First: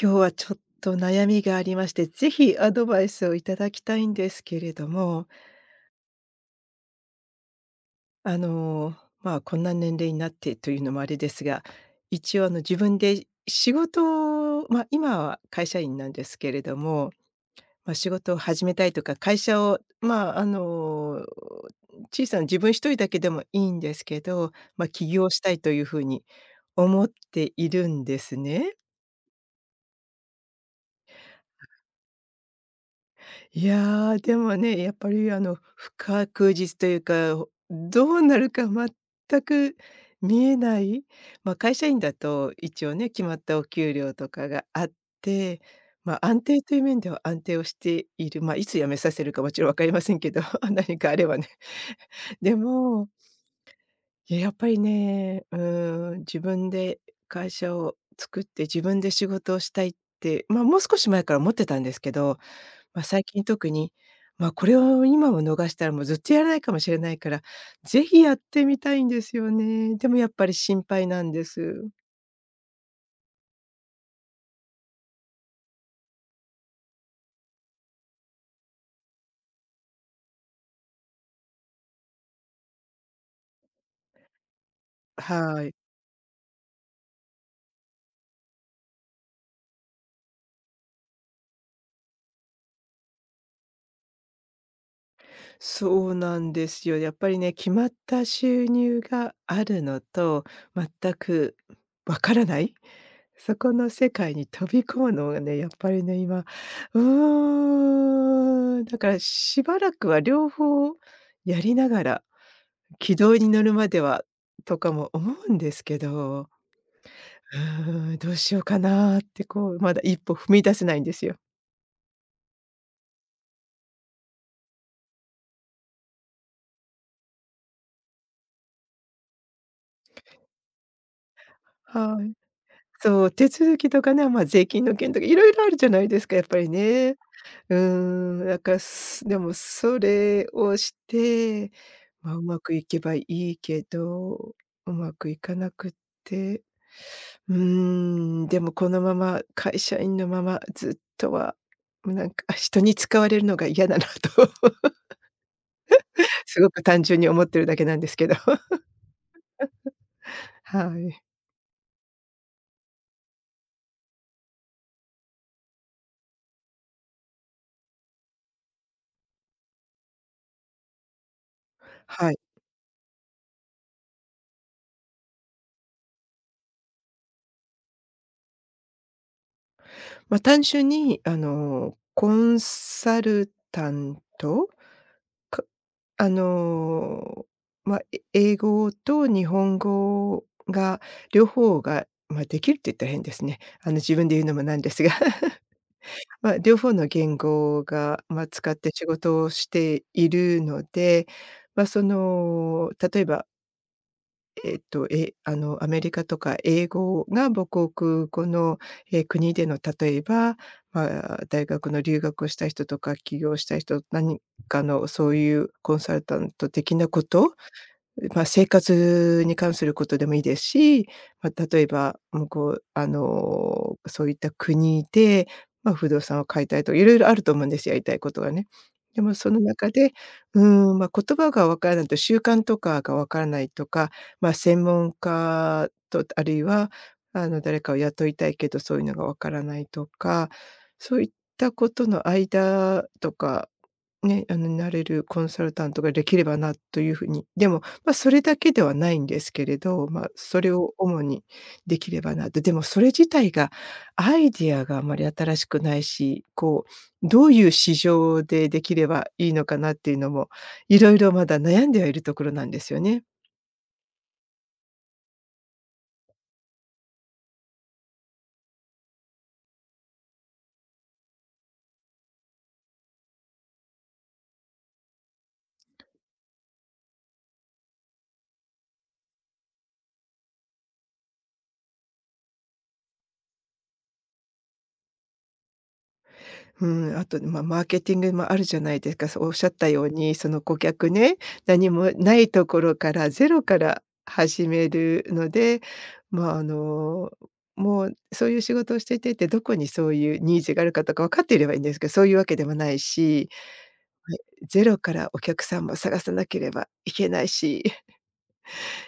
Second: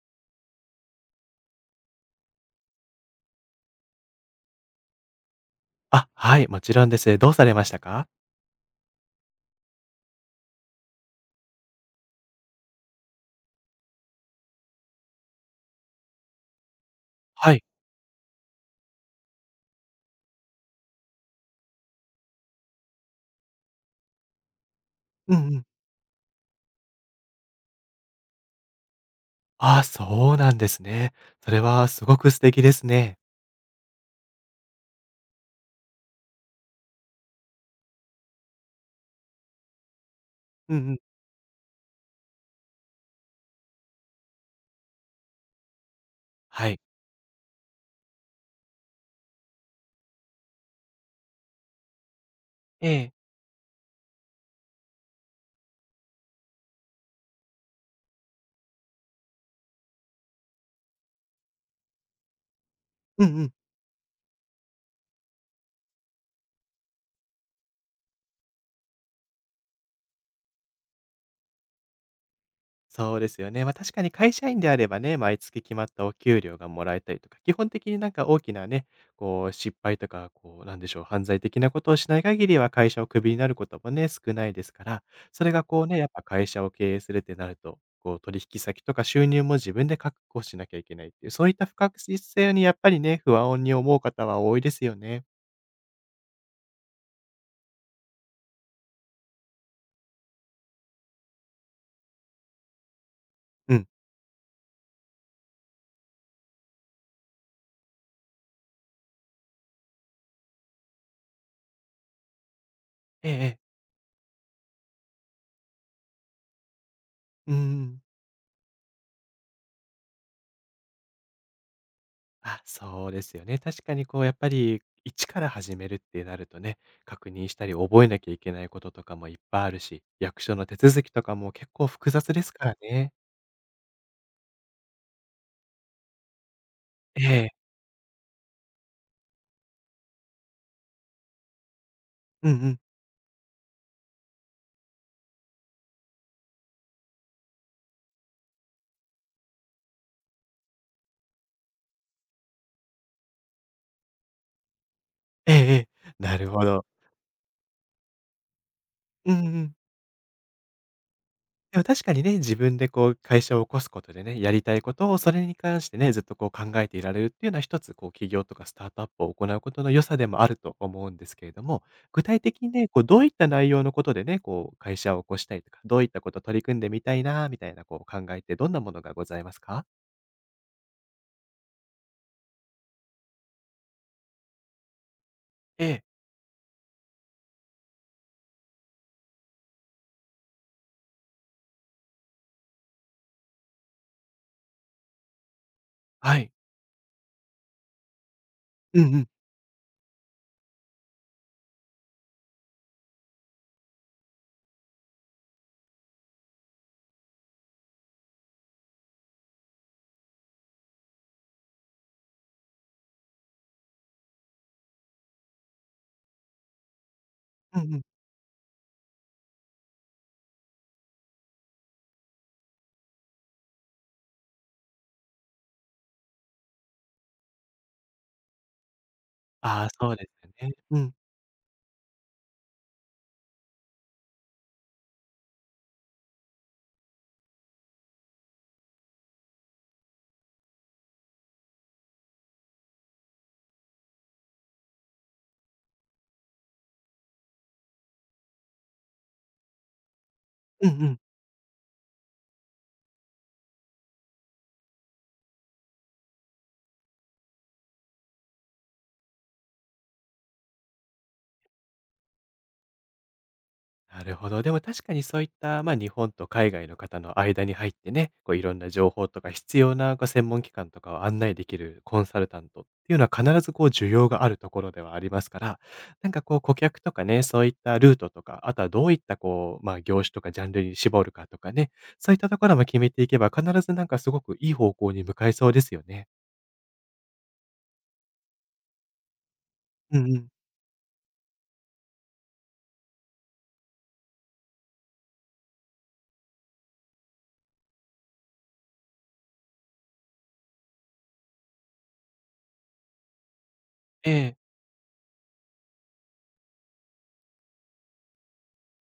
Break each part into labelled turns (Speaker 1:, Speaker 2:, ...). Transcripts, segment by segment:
Speaker 1: 今日はちょっと悩みがありまして、ぜひアドバイスをいただきたいんですけれども、
Speaker 2: あ、はい、もちろんです。どうされましたか？
Speaker 1: あの、こんな年齢になってというのもあれですが、一応自分で仕事を、今は会社員なんですけれども、
Speaker 2: はい。
Speaker 1: 仕事を始めたいとか、会社を、小さな自分一人だけでもいいんですけど、起業
Speaker 2: う
Speaker 1: し
Speaker 2: ん
Speaker 1: た
Speaker 2: う
Speaker 1: い
Speaker 2: ん。
Speaker 1: というふうに思っているんですね。
Speaker 2: ああ、そうなんですね。それはすごく素敵ですね。
Speaker 1: いやー、でもね、やっぱり不確実というか、どうなるか全く見え
Speaker 2: うん
Speaker 1: な
Speaker 2: うん。
Speaker 1: い、会社員だと一応ね、決まったお給料とかがあって、安定
Speaker 2: は
Speaker 1: とい
Speaker 2: い。
Speaker 1: う面では安定をしている、いつ辞めさせるかもちろん分かりませんけど 何かあればね。で
Speaker 2: え
Speaker 1: も、
Speaker 2: え。
Speaker 1: やっぱりね、自分で会社を作って自分で仕事をしたいって、もう少し前から思ってたんですけど、最
Speaker 2: うんう
Speaker 1: 近
Speaker 2: ん。
Speaker 1: 特に、これを今も逃したらもうずっとやらないかもしれないから、ぜひやってみたいんですよね。でもやっぱり心配なんです。
Speaker 2: そうですよね。ま、確かに会社員であればね、毎月決まったお給料がもらえたりとか、基本的になんか大きなね、こう失敗とか、こうなんでしょう、犯罪的なことをしない限りは会社をクビになることもね、少ないですから、それが
Speaker 1: はい。
Speaker 2: こうね、やっぱ会社を経営するってなると、こう取引先とか収入も自分で確保しなきゃいけないっていう、そういった不確実性にやっぱりね、不安に思う方は多いですよね。
Speaker 1: そうなんですよ。やっぱりね、決まった収入があるのと、全くわからない、そこ
Speaker 2: うん。
Speaker 1: の世界に飛び込むのがね、やっぱりね、今、だからしばらくは両方やりながら軌
Speaker 2: ええ
Speaker 1: 道
Speaker 2: え
Speaker 1: に
Speaker 2: え。
Speaker 1: 乗るまではとかも思うんですけど、
Speaker 2: うんうん。
Speaker 1: どうしようかなってこう、まだ一歩踏み出せないんですよ。
Speaker 2: あ、そうですよね。確かにこうやっぱり一から始めるってなるとね、確認したり覚えなきゃいけないこととかもいっぱいあるし、役所の手続きとかも結構複
Speaker 1: は
Speaker 2: 雑
Speaker 1: い。
Speaker 2: ですからね。
Speaker 1: そう、手続きとかね、税金の件とかいろいろあるじゃないですか、やっぱりね。
Speaker 2: ええ。
Speaker 1: だから、でもそれをして、う
Speaker 2: うんう
Speaker 1: まく
Speaker 2: ん。
Speaker 1: いけばいいけど、うまくいかなくって、うーでもこのまま会社員のままずっとは、なんか人に使われるのが嫌だなと。
Speaker 2: ええええ。なる
Speaker 1: す
Speaker 2: ほ
Speaker 1: ごく
Speaker 2: ど。
Speaker 1: 単純に思ってるだけなんですけど。
Speaker 2: うんうん。
Speaker 1: はい。
Speaker 2: でも確かにね、自分でこう会社を起こすことでね、やりたいことをそれに関してね、ずっとこう考えていられるっていうのは一つこう企業とかスタートアップを行うことの良さでもあると思うんですけれども、具
Speaker 1: はい。
Speaker 2: 体的にね、こうどういった内容のことでね、こう会社を起こしたいとか、どういったこと取り組んでみたいな、みたいなこう考えってどんなものがございますか？
Speaker 1: 単純にコンサルタント、か
Speaker 2: ええ、
Speaker 1: あの、英語と日本語が両方が、できるって言ったら変ですね。自分で言うのもなんですが、
Speaker 2: はい。
Speaker 1: 両方の言語が、使って
Speaker 2: う
Speaker 1: 仕
Speaker 2: んうん。
Speaker 1: 事をしているので、その、例えばえっと、え、あの、アメリカとか英語が母国語の、国での例えば、ま大学の留学をした人とか起業した人、何かのそういうコンサルタント的なこと
Speaker 2: うんうん。
Speaker 1: 生活に関することでもいいですし、例えば、向こうそういった国で、不動産を買いたいと色々あると思うんです、やりたいことがね。でもその
Speaker 2: ああ、
Speaker 1: 中
Speaker 2: そ
Speaker 1: で、
Speaker 2: うですよね。うん。
Speaker 1: 言葉がわからないと習慣とかがわからないとか、専門家とあるいは、誰かを雇いたいけど、そういうのがわからないとか、そういったことの間とか、ね、なれるコンサルタントができればなというふうに。でもそれだけではないんですけれど、それ
Speaker 2: うんう
Speaker 1: を
Speaker 2: ん。
Speaker 1: 主にできればなと。でもそれ自体がアイディアがあまり新しくないし、どういう市場でできればいいのかなっていうのも、いろいろまだ悩んではいるところなんですよね。
Speaker 2: なるほど。でも確かにそういった、まあ、日本と海外の方の間に入ってね、こういろんな情報とか必要なこう専門機関とかを案内できるコンサルタントっていうのは必ずこう需要があるところではありますから、なんかこう顧客とかね、そういったルートとか、あとはどういったこう、まあ、業種とかジャンルに絞るかとかね、そういったところも決めていけば必ずなんかすごくいい方向に向かいそうですよね。
Speaker 1: うん、あと、マーケティングもあるじゃないですか。そうおっしゃったよう
Speaker 2: うんう
Speaker 1: に、
Speaker 2: ん。
Speaker 1: その顧客ね、何もないところからゼロから始めるので、まあ、あの、もうそういう仕事をしていてって、どこにそういうニーズがあるかとか分かっていればいいんですけど、そういうわけでもないし、
Speaker 2: え
Speaker 1: はい。
Speaker 2: え。
Speaker 1: ゼロからお客さんも探さなければいけないし。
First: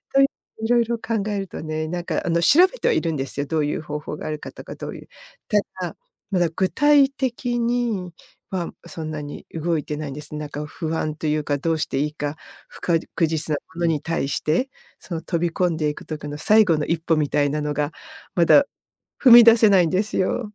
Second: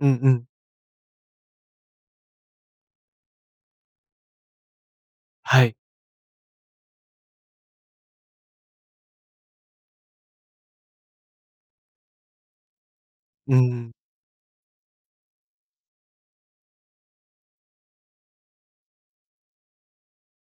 Speaker 2: うん
Speaker 1: と、
Speaker 2: うん。
Speaker 1: 色々考えるとね、なんか調べてはいるんですよ。どういう方法があるかとか、どういうた
Speaker 2: はい。
Speaker 1: だ、まだ具体的にはそんなに動いてないんです。なんか不安というか、どうしていいか、確実
Speaker 2: う
Speaker 1: な
Speaker 2: んう
Speaker 1: もの
Speaker 2: ん。
Speaker 1: に対して、その飛び込んでいく時の最後の一歩みたいなのが、まだ踏み出せないんですよ。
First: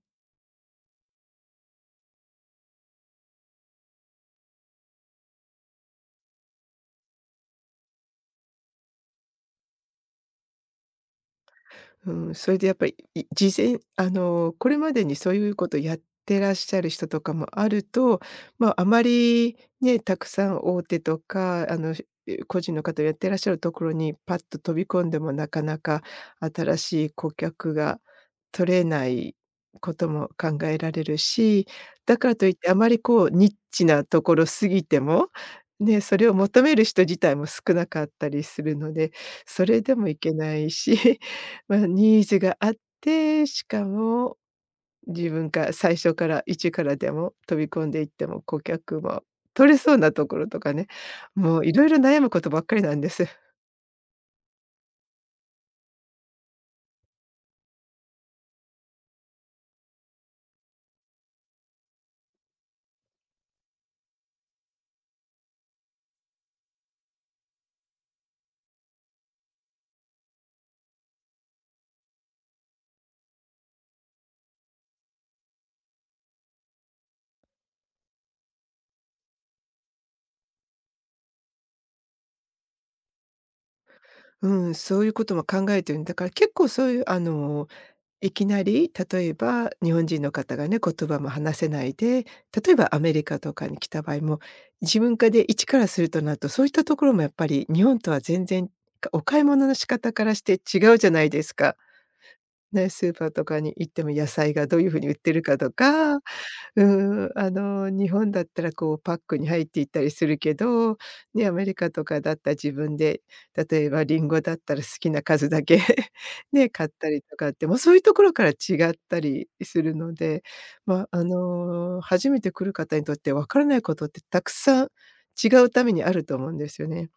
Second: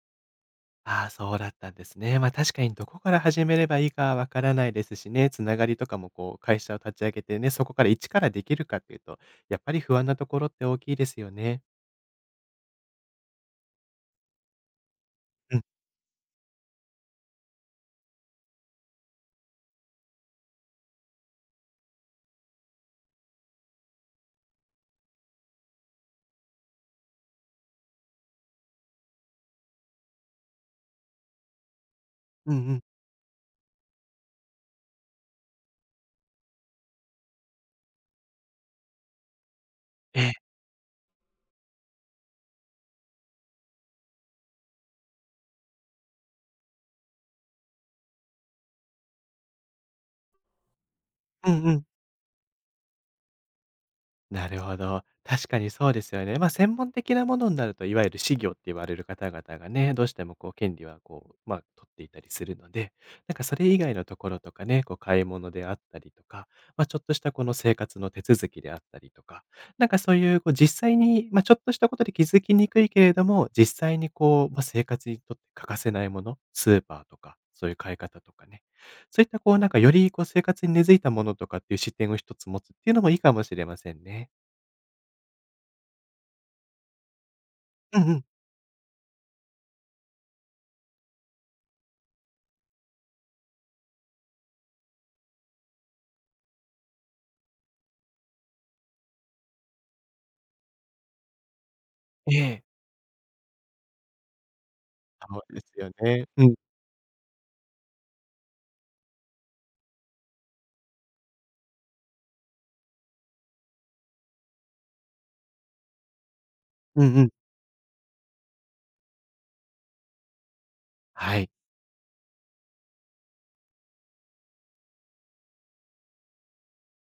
Speaker 2: ああ、そうだったんですね。ま、確かにどこから始めればいいかわからないですしね、つながりとかもこう会社を立ち上げてね、そこから一からできるかっていうと、やっぱり不安なところって大きいですよね。
Speaker 1: うん、それでやっぱり、い事前あの、これまでにそういう
Speaker 2: うん。
Speaker 1: ことやってらっしゃる人とかもあると、あまりね、たくさん大手とか、個人の方をやってらっしゃるところにパッと飛び込んでもなかなか新しい顧客が取れないことも考えられるし、だからとい
Speaker 2: うん
Speaker 1: って
Speaker 2: う
Speaker 1: あ
Speaker 2: ん。
Speaker 1: まりこうニッチなところ過ぎても、ね、それを求める人自体も少なかったりするので、それでもい
Speaker 2: え
Speaker 1: け
Speaker 2: え。
Speaker 1: ないしニーズがあって、しかも自分が最初から一からでも飛び込んでいっても顧客も取れそうなところとかね、
Speaker 2: う
Speaker 1: も
Speaker 2: ん
Speaker 1: う
Speaker 2: う
Speaker 1: い
Speaker 2: ん。
Speaker 1: ろいろ悩むことばっかりなんです。
Speaker 2: なるほど。確かにそうですよね。まあ、専門的なものになると、いわゆる私業って言われる方々がね、どうしてもこう権利はこう、まあ、取っていたりするので、なんかそれ以外のところとかね、こう買い物であったりとか、まあ、ちょっとしたこの生活の手続きであったりとか、なんかそういうこう実際に、まあ、ちょっとしたことで気づきにくいけれども、実際にこう、まあ、生活にとって欠かせないもの、スーパーとか、そういう買い方とかね、そういったこうなんかよりこう生活に根付いたものとかっていう視点を一つ持つっていうのもいいかもしれませんね。
Speaker 1: うん、そういうことも考えてるんだから、結構そういう
Speaker 2: うんうん。
Speaker 1: いきなり例えば日本人の方がね、言葉も話せないで、例えばアメリカとかに来た場合も、自分かで一からするとなると、そういったところもやっぱり日本とは全然、お買い物の仕方からして違うじゃないですか。
Speaker 2: ええ。
Speaker 1: ね、スーパーとかに行っても野菜がどういう風に売って
Speaker 2: そ
Speaker 1: る
Speaker 2: う
Speaker 1: か
Speaker 2: で
Speaker 1: と
Speaker 2: すよ
Speaker 1: か、
Speaker 2: ね。うん。
Speaker 1: 日本だったらこうパックに入っていったりするけど、ね、アメリカとかだったら自分で、例えばリンゴだったら好きな数だけ ね、買っ
Speaker 2: う
Speaker 1: た
Speaker 2: んう
Speaker 1: り
Speaker 2: ん。
Speaker 1: とかって、もうそういうところから違ったりするので、
Speaker 2: はい、
Speaker 1: 初めて来る方にとってわからないことってたくさん違うためにあると思うんですよね。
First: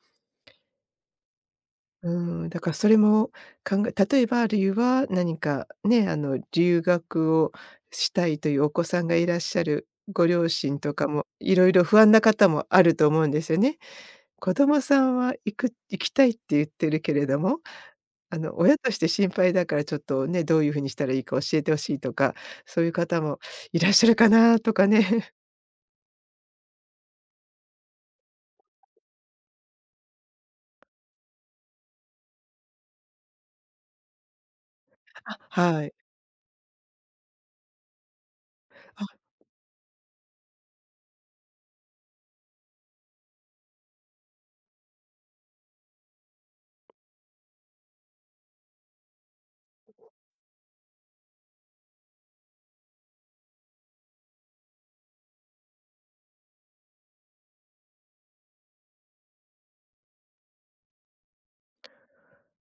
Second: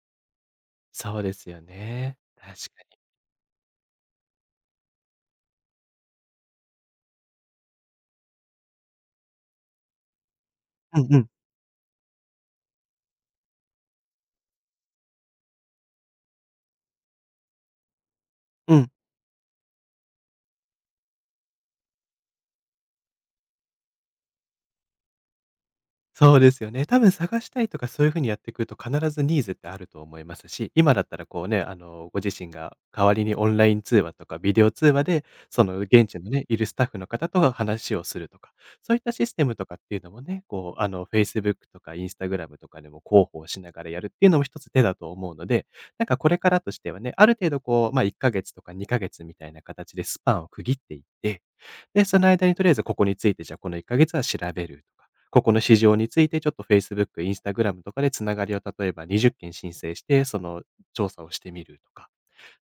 Speaker 2: そうですよ
Speaker 1: う
Speaker 2: ね。
Speaker 1: ん、
Speaker 2: 確
Speaker 1: だから
Speaker 2: か
Speaker 1: それも考え例えば理由は何かね、留学をしたいというお子さんがいらっしゃるご両親と
Speaker 2: に。
Speaker 1: か
Speaker 2: うんう
Speaker 1: も、
Speaker 2: ん。
Speaker 1: いろいろ不安な方もあると思うんですよね。子供さんは行きたいって言ってるけれども、
Speaker 2: う
Speaker 1: 親
Speaker 2: ん。
Speaker 1: として心配だからちょっとね、どういうふうにしたらいいか教えてほしいとか、そういう方もいらっしゃるかなとかね。
Speaker 2: そうですよね。多分探したいとかそういうふうにやってくると必ずニーズってあると思いますし、今だったらこうね、あの、ご自身が代わりにオンライン通話とかビデオ通話で、
Speaker 1: あ、
Speaker 2: その
Speaker 1: はい。
Speaker 2: 現地のね、いるスタッフの方と話をするとか、そういったシステムとかっていうのもね、こう、あの、Facebook とか Instagram とかでも広報しながらやるっていうのも一つ手だと思うので、なんかこれからとしてはね、ある程度こう、ま、1ヶ月とか2ヶ月みたいな形でスパンを区切っていって、で、その間にとりあえずここについて、じゃあこの1ヶ月は調べるとか、ここの市場についてちょっと Facebook、Instagram とかでつながりを例えば20件申請して、その調査をしてみるとか、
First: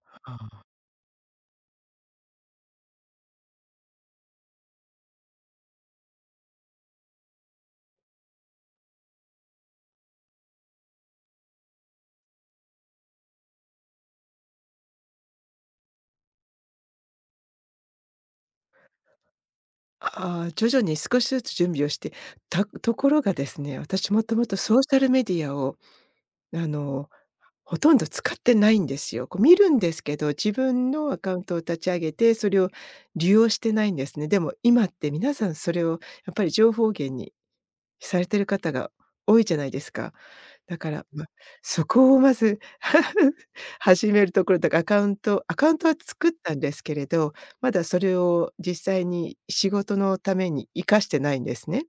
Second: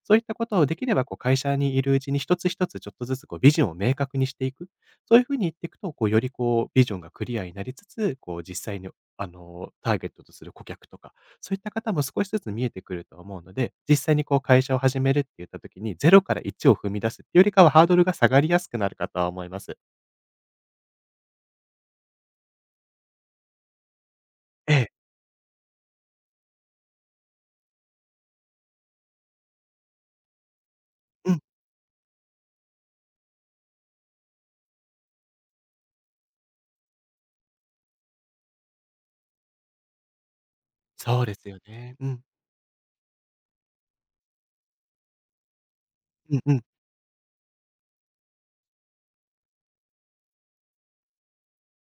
Speaker 2: そういった
Speaker 1: あ
Speaker 2: ことを
Speaker 1: あ。
Speaker 2: できればこう会社にいるうちに一つ一つちょっとずつこうビジョンを明確にしていく。そういうふうに言っていくと、こうよりこうビジョンがクリアになりつつ、こう実際にあのターゲットとする顧客とか、そういった方も少しずつ見えてくると思うので、実際にこう会社を始めるって言った時にゼロから1を踏み出すっていうよりかはハードルが下がりやすくなるかとは思います。
Speaker 1: ああ、徐々に少しずつ準備をして、たところがですね、私もともと
Speaker 2: え
Speaker 1: ソー
Speaker 2: え。
Speaker 1: シャルメディアをあの、ほとんど使ってないんですよ。こう見るんですけど、自分のア
Speaker 2: う
Speaker 1: カウ
Speaker 2: ん。
Speaker 1: ントを立ち上げて、それを利用してないんですね。でも今って皆さんそれをやっぱり情報源にされてる方が多いじゃないですか。だから、
Speaker 2: そうですよ
Speaker 1: そ
Speaker 2: ね。う
Speaker 1: こを
Speaker 2: ん。
Speaker 1: まず 始めるところだからアカウントは作っ
Speaker 2: うんう
Speaker 1: たん
Speaker 2: ん。
Speaker 1: ですけれど、まだそれを実際に仕事のために活かしてないんですね。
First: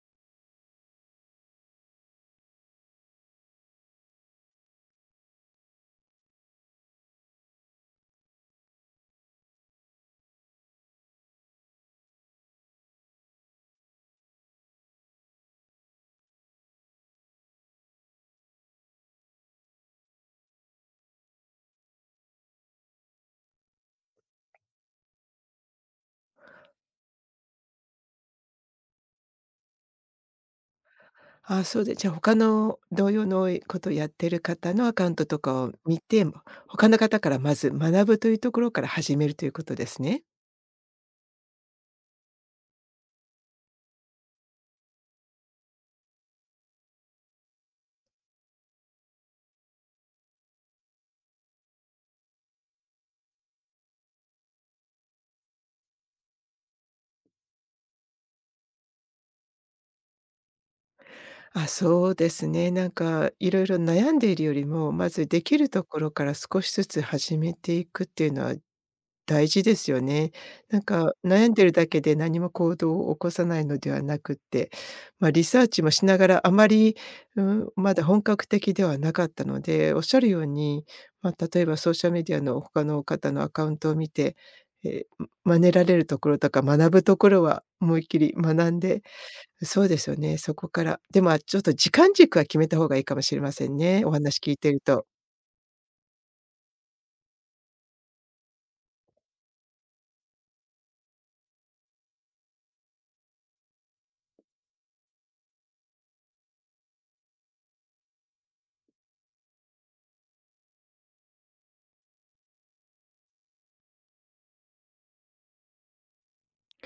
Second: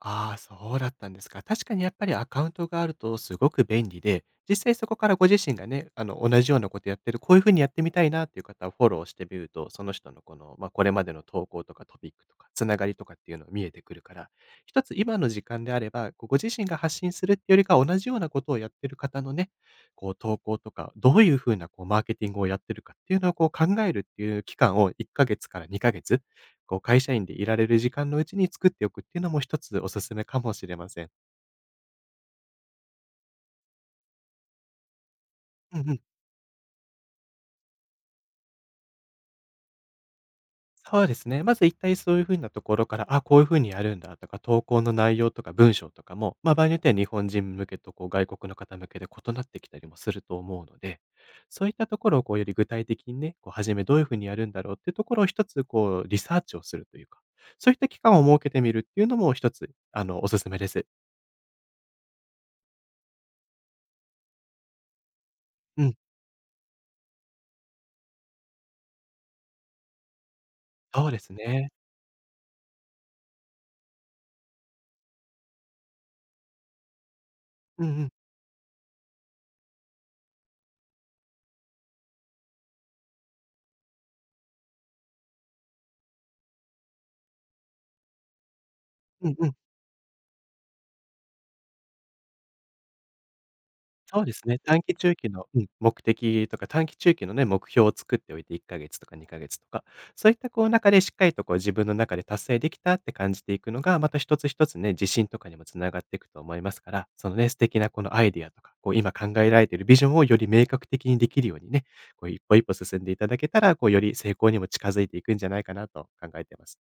Speaker 2: ああ、そうだったんですか。確かにやっぱりアカウントがあるとすごく便利で、実際そこからご自身がね、あの、同じようなことやってる、こういうふうにやってみたいなっていう方をフォローしてみると、その人のこの、まあ、これまでの投稿とかトピックとか、つながりとかっていうのを見えてくるから、一つ今の時間であれば、こうご自身が発信するっていうよりかは同じようなことをやってる方のね、こう投稿とか、どういうふうなこうマーケティングをやってるかっていうのをこう考えるっていう期間を1ヶ月から2ヶ月こう会社員でいられる時間のうちに作っておくっていうのも一つおすすめかもしれません。
Speaker 1: あ、そうで、じゃあ他の同様のことやってる方のアカウントとかを
Speaker 2: うんう
Speaker 1: 見
Speaker 2: ん。
Speaker 1: て、他の方からまず学ぶというところから始めるということですね。
Speaker 2: そうですね。まず一体そういうふうなところから、あ、こういうふうにやるんだとか、投稿の内容とか文章とかも、ま、場合によっては日本人向けとこう外国の方向けで異なってきたりもすると思うので、そういったところをこうより具体的にね、こう初めどういうふうにやるんだろうっていうところを一つこうリサーチをするというか、そういった期間を設けてみるっていうのも一つ、あの、おすすめです。
Speaker 1: あ、そうですね。なんかいろいろ悩んでいるよりも、まずできる
Speaker 2: う
Speaker 1: と
Speaker 2: ん。
Speaker 1: ころから少しずつ始めていくっていうのは大事ですよね。なん
Speaker 2: そう
Speaker 1: か
Speaker 2: です
Speaker 1: 悩んで
Speaker 2: ね。
Speaker 1: るだけで何も行動を起こさないのではなくって、リサーチもしながらあまり、うん、
Speaker 2: うん
Speaker 1: ま
Speaker 2: う
Speaker 1: だ
Speaker 2: ん。
Speaker 1: 本格的ではなかったので、おっしゃるように、例えばソーシャルメディアの他の方のアカウントを見て、え、真似られるところとか学ぶところは思いっきり学んで
Speaker 2: うんうん。
Speaker 1: そうですよね、そこから。でも、ちょっと時間軸は決めた方がいいかもしれませんね、お
Speaker 2: そうで
Speaker 1: 話
Speaker 2: す
Speaker 1: 聞い
Speaker 2: ね、
Speaker 1: て
Speaker 2: 短
Speaker 1: る
Speaker 2: 期
Speaker 1: と。
Speaker 2: 中期の、うん、目的とか、短期中期のね、目標を作っておいて1か月とか2か月とか、そういったこう中でしっかりとこう自分の中で達成できたって感じていくのが、また一つ一つね、自信とかにもつながっていくと思いますから、そのね、素敵なこのアイディアとか、こう今考えられているビジョンをより明確的にできるようにね、こう一歩一歩進んでいただけたら、こうより成功にも近づいていくんじゃないかなと考えています。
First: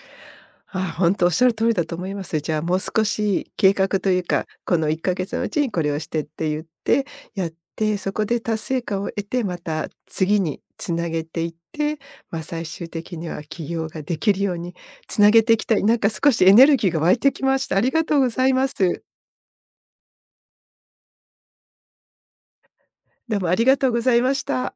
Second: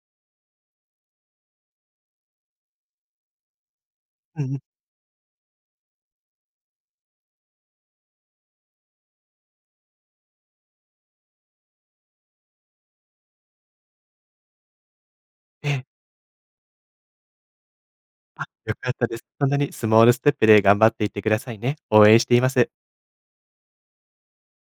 Speaker 1: ああ、おっしゃる通りだと思います。じゃあ、もう少し計画という
Speaker 2: うん
Speaker 1: か、
Speaker 2: うん。
Speaker 1: この1ヶ月のうちにこれをしてって言って、やって、そこで達成感を得て、また次に繋げていって、最終的には起業ができるように繋げていき
Speaker 2: え
Speaker 1: たい。
Speaker 2: え。
Speaker 1: なんか少しエネルギーが湧いてきました。ありがとうご
Speaker 2: あ、
Speaker 1: ざいま
Speaker 2: 良かっ
Speaker 1: す。
Speaker 2: たです。そんなにスモールステップで頑張っていってくださいね。応援しています。
Speaker 1: どうもありがとうございました。